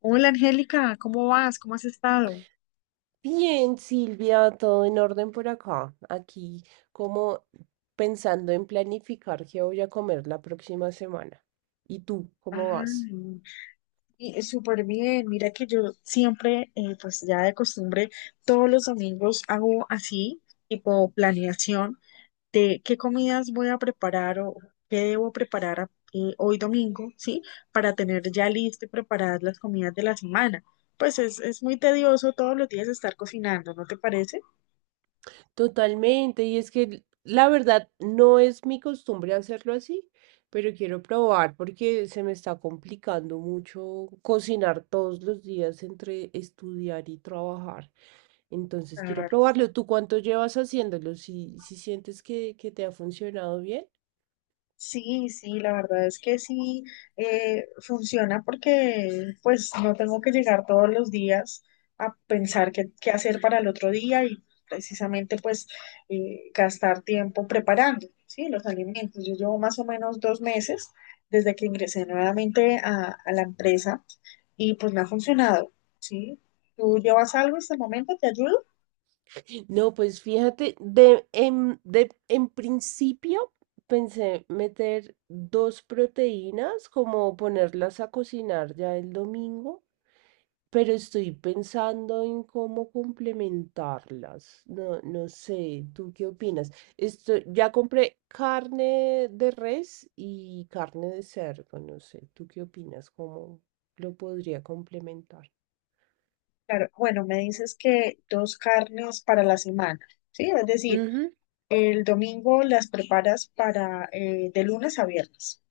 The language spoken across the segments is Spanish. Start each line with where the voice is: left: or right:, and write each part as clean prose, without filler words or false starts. left: Hola Angélica, ¿cómo vas? ¿Cómo has estado?
right: Bien, Silvia, todo en orden por acá. Aquí como pensando en planificar qué voy a comer la próxima semana. ¿Y tú, cómo vas?
left: Ah, súper bien. Mira que yo siempre, pues ya de costumbre, todos los domingos hago así, tipo planeación de qué comidas voy a preparar o qué debo preparar hoy domingo, ¿sí? Para tener ya listo y preparadas las comidas de la semana. Pues es muy tedioso todos los días estar cocinando, ¿no te parece?
right: Totalmente, y es que la verdad no es mi costumbre hacerlo así, pero quiero probar porque se me está complicando mucho cocinar todos los días entre estudiar y trabajar. Entonces quiero probarlo. ¿Tú cuánto llevas haciéndolo? Si sientes que te ha funcionado bien.
left: Sí, sí, la verdad es que sí funciona porque pues no tengo que llegar todos los días a pensar qué hacer para el otro día y precisamente pues gastar tiempo preparando, ¿sí? Los alimentos. Yo llevo más o menos dos meses desde que ingresé nuevamente a la empresa y pues me ha funcionado, ¿sí? ¿Tú llevas algo hasta el momento? ¿Te ayudo?
right: No, pues fíjate, en principio pensé meter dos proteínas, como ponerlas a cocinar ya el domingo, pero estoy pensando en cómo complementarlas. No sé, ¿tú qué opinas? Esto, ya compré carne de res y carne de cerdo, no sé, ¿tú qué opinas? ¿Cómo lo podría complementar?
left: Claro, bueno, me dices que dos carnes para la semana, ¿sí? Es decir... El domingo las preparas para de lunes a viernes.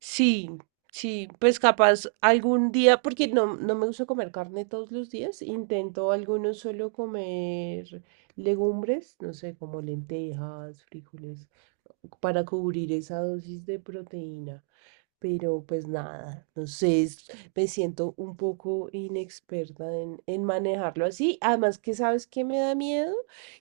right: Sí, sí, pues capaz algún día, porque no me gusta comer carne todos los días, intento algunos solo comer legumbres, no sé, como lentejas, frijoles, para cubrir esa dosis de proteína. Pero pues nada, no sé, me siento un poco inexperta en manejarlo así. Además que sabes que me da miedo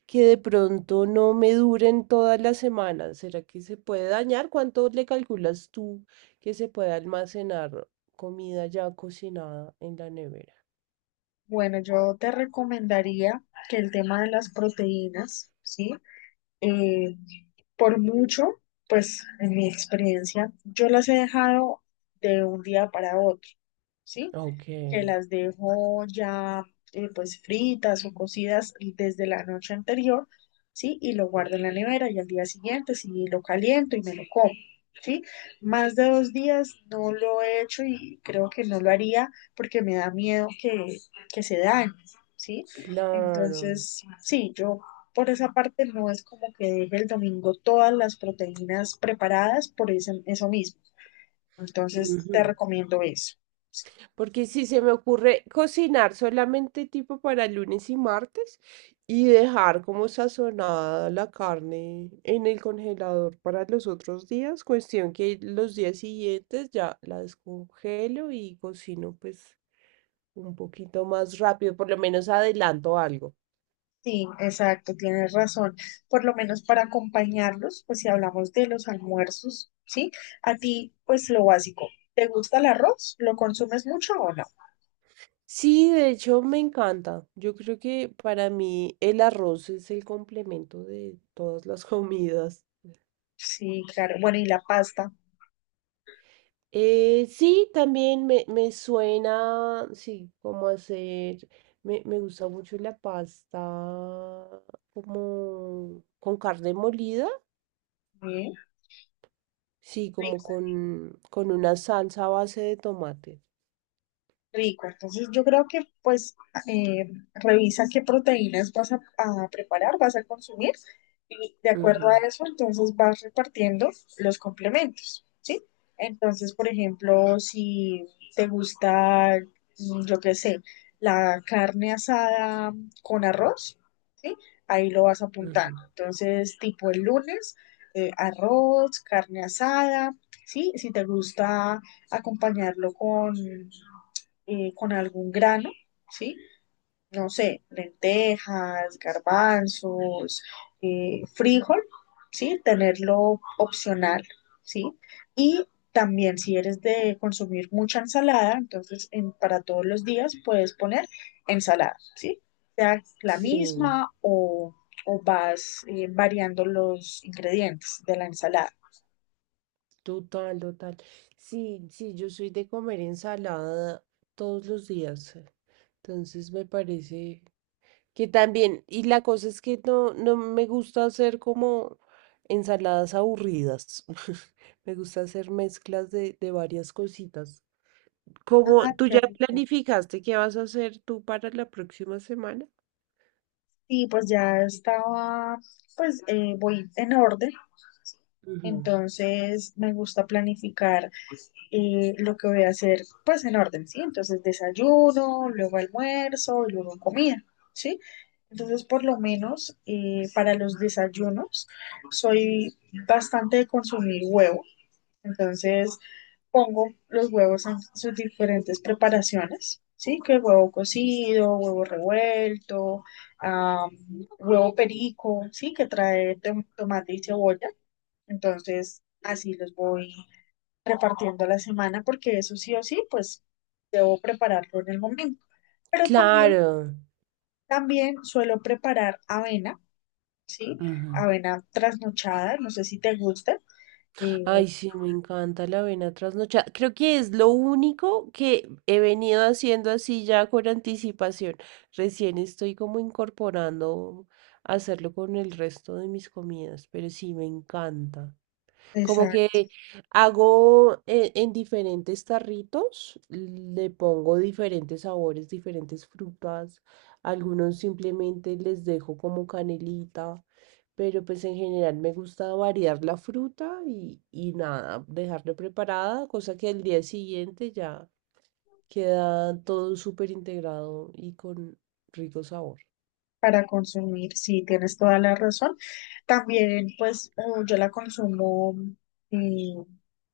right: que de pronto no me duren todas las semanas. ¿Será que se puede dañar? ¿Cuánto le calculas tú que se puede almacenar comida ya cocinada en la nevera?
left: Bueno, yo te recomendaría que el tema de las proteínas, ¿sí? eh, por mucho, pues en mi experiencia, yo las he dejado de un día para otro, ¿sí?
right: Ok,
left: Que las dejo ya pues fritas o cocidas desde la noche anterior, ¿sí? Y lo guardo en la nevera y al día siguiente sí lo caliento y me lo como. ¿Sí? Más de dos días no lo he hecho y creo que no lo haría porque me da miedo que se dañe, ¿sí?
right: claro.
left: Entonces, sí, yo por esa parte no es como que deje el domingo todas las proteínas preparadas por eso mismo. Entonces te
right: Ujú.
left: recomiendo eso. Sí,
right: Porque si se me ocurre cocinar solamente tipo para lunes y martes y dejar como sazonada la carne en el congelador para los otros días, cuestión que los días siguientes ya la descongelo y cocino pues un poquito más rápido, por lo menos adelanto algo.
left: sí, exacto, tienes razón. Por lo menos para acompañarlos, pues si hablamos de los almuerzos, ¿sí? A ti, pues lo básico. ¿Te gusta el arroz? ¿Lo consumes mucho o no?
right: Sí, de hecho me encanta. Yo creo que para mí el arroz es el complemento de todas las comidas.
left: Sí, claro. Bueno, ¿y la pasta,
right: Sí, también me suena, sí, como hacer, me gusta mucho la pasta como con carne molida,
left: eh?
right: sí, como
left: Rico.
right: con una salsa a base de tomate.
left: Rico, entonces yo creo que pues eh, revisa qué proteínas vas a preparar, vas a consumir y de acuerdo
right: Ujú,
left: a eso entonces vas repartiendo los complementos, ¿sí? Entonces, por ejemplo, si te gusta, mm, yo qué sé, la carne asada con arroz, ¿sí? Ahí lo vas apuntando.
right: ujú.
left: Entonces, tipo el lunes, arroz, carne asada, ¿sí? Si te gusta acompañarlo con algún grano, ¿sí? No sé, lentejas, garbanzos, frijol, ¿sí? Tenerlo opcional, ¿sí? Y también si eres de consumir mucha ensalada, entonces para todos los días puedes poner ensalada, ¿sí? Sea la
right: Sí,
left: misma o vas variando los ingredientes de la ensalada.
right: total, total. Sí, sí, yo soy de comer ensalada todos los días, entonces me parece que también, y la cosa es que no me gusta hacer como ensaladas aburridas. Me gusta hacer mezclas de varias cositas. ¿Como
left: Ah,
right: tú
left: qué
right: ya
left: rico.
right: planificaste qué vas a hacer tú para la próxima semana?
left: Sí, pues ya estaba, pues voy en orden.
right: Ujú.
left: Entonces me gusta planificar lo que voy a hacer pues en orden, ¿sí? Entonces desayuno, luego almuerzo y luego comida, ¿sí? Entonces por lo menos para los desayunos soy bastante de consumir huevo, entonces pongo los huevos en sus diferentes preparaciones, ¿sí? Que huevo cocido, huevo revuelto, ah, huevo perico, ¿sí? Que trae tomate y cebolla. Entonces, así los voy repartiendo la semana porque eso sí o sí, pues debo prepararlo en el momento. Pero también,
right: Claro.
left: también suelo preparar avena, ¿sí?
right: Ujú.
left: Avena trasnochada, no sé si te gusta, eh,
right: Ay, sí, me encanta la avena trasnochada. Creo que es lo único que he venido haciendo así ya con anticipación. Recién estoy como incorporando hacerlo con el resto de mis comidas, pero sí, me encanta. Como
left: esa
right: que hago diferentes tarritos, le pongo diferentes sabores, diferentes frutas. Algunos simplemente les dejo como canelita, pero pues en general me gusta variar la fruta y nada, dejarla preparada, cosa que al día siguiente ya queda todo súper integrado y con rico sabor.
left: para consumir, sí, tienes toda la razón. También, pues yo la consumo eh,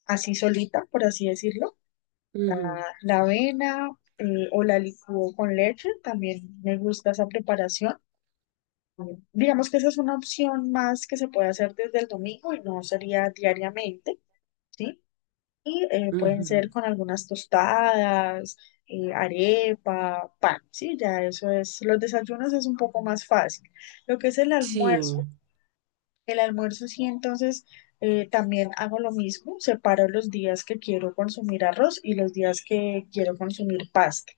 left: así solita, por así decirlo.
right: Ujú,
left: La avena o la licúo con leche, también me gusta esa preparación. Digamos que esa es una opción más que se puede hacer desde el domingo y no sería diariamente, ¿sí? Y pueden
right: ujú.
left: ser con algunas tostadas, arepa, pan, ¿sí? Ya eso es, los desayunos es un poco más fácil. Lo que es
right: Sí.
left: el almuerzo sí, entonces también hago lo mismo, separo los días que quiero consumir arroz y los días que quiero consumir pasta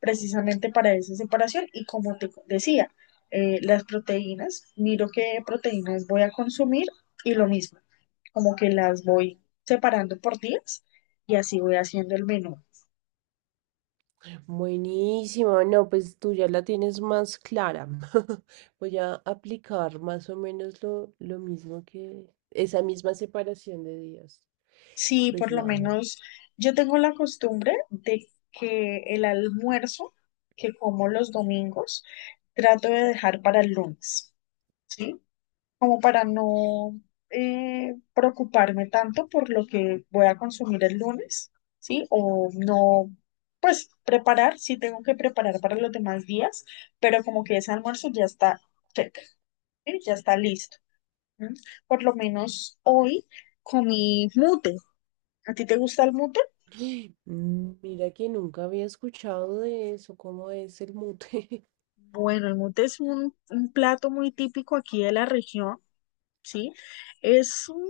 left: precisamente para esa separación. Y como te decía, las proteínas, miro qué proteínas voy a consumir y lo mismo, como que las voy separando por días y así voy haciendo el menú.
right: Buenísimo, no, pues tú ya la tienes más clara. Voy a aplicar más o menos lo mismo que esa misma separación de días.
left: Sí,
right: Pues
left: por lo
right: nada,
left: menos yo tengo la costumbre de que el almuerzo que como los domingos trato de dejar para el lunes, ¿sí? Como para no preocuparme tanto por lo que voy a consumir el lunes, ¿sí? O no, pues preparar, sí tengo que preparar para los demás días, pero como que ese almuerzo ya está check, ¿sí? Ya está listo. ¿Sí? Por lo menos hoy comí mute. ¿A ti te gusta el mute?
right: mm, mira que nunca había escuchado de eso, cómo es el mute.
left: Bueno, el mute es un plato muy típico aquí de la región, ¿sí? Es un,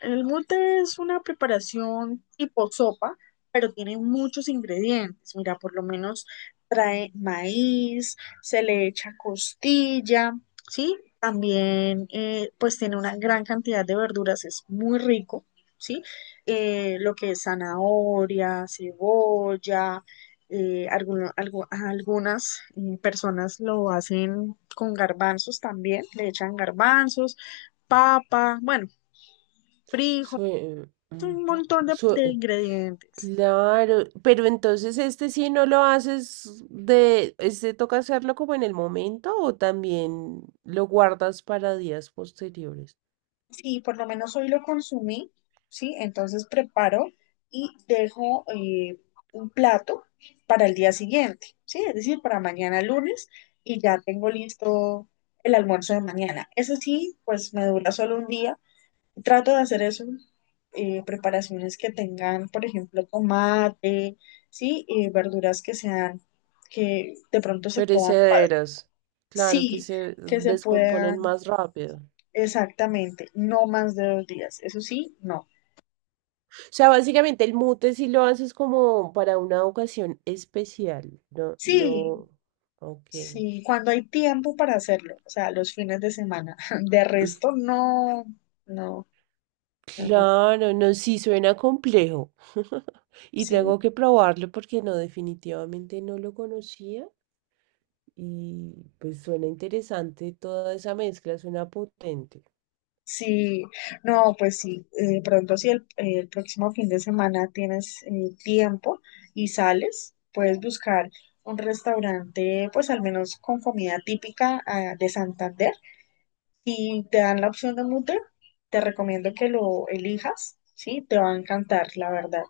left: el mute es una preparación tipo sopa, pero tiene muchos ingredientes. Mira, por lo menos trae maíz, se le echa costilla, ¿sí? También, pues tiene una gran cantidad de verduras, es muy rico, ¿sí? Lo que es zanahoria, cebolla. Algunas personas lo hacen con garbanzos también, le echan garbanzos, papa, bueno, frijol,
right: Sue-
left: un
right: ujú,
left: montón de
right: sue-
left: ingredientes.
right: claro, pero entonces este sí no lo haces este toca hacerlo como en el momento o también lo guardas para días posteriores.
left: Sí, por lo menos hoy lo consumí, ¿sí? Entonces preparo y dejo un plato para el día siguiente, ¿sí? Es decir, para mañana lunes y ya tengo listo el almuerzo de mañana. Eso sí, pues me dura solo un día. Trato de hacer eso, preparaciones que tengan, por ejemplo, tomate, ¿sí? Verduras que sean, que de pronto se puedan, fa-
right: Perecederas. Claro que
left: Sí,
right: se
left: que se
right: descomponen
left: puedan,
right: más rápido. O
left: exactamente, no más de dos días. Eso sí, no.
right: sea, básicamente el mute si lo haces como para una ocasión especial. No,
left: Sí,
right: no. Ok.
left: sí, cuando hay tiempo para hacerlo, o sea, los fines de semana. De resto, no, no, no, no.
right: Claro, no, sí suena complejo. Y
left: Sí,
right: tengo que probarlo porque no, definitivamente no lo conocía. Y pues suena interesante toda esa mezcla, suena potente.
left: sí, no, pues sí, pronto si el próximo fin de semana tienes tiempo y sales, puedes buscar un restaurante, pues al menos con comida típica, ah, de Santander. Si te dan la opción de Mutter, te recomiendo que lo elijas, ¿sí? Te va a encantar, la verdad.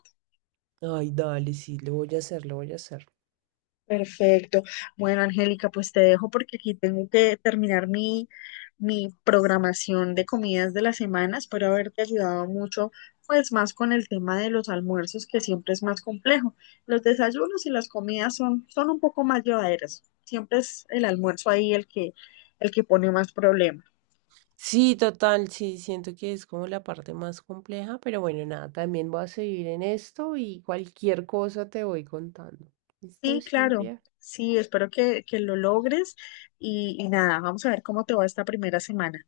right: Ay, dale, sí, lo voy a hacer, lo voy a hacer.
left: Perfecto. Bueno, Angélica, pues te dejo porque aquí tengo que terminar mi, mi programación de comidas de la semana. Espero haberte ayudado mucho, pues más con el tema de los almuerzos, que siempre es más complejo. Los desayunos y las comidas son, son un poco más llevaderas. Siempre es el almuerzo ahí el que pone más problemas.
right: Sí, total, sí, siento que es como la parte más compleja, pero bueno, nada, también voy a seguir en esto y cualquier cosa te voy contando. ¿Listo,
left: Sí, claro.
right: Silvia?
left: Sí, espero que lo logres y nada, vamos a ver cómo te va esta primera semana.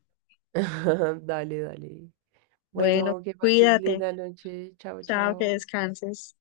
right: Dale, dale.
left: Bueno,
right: Bueno, que pases
left: cuídate.
right: linda noche. Chao,
left: Chao, que
right: chao.
left: descanses.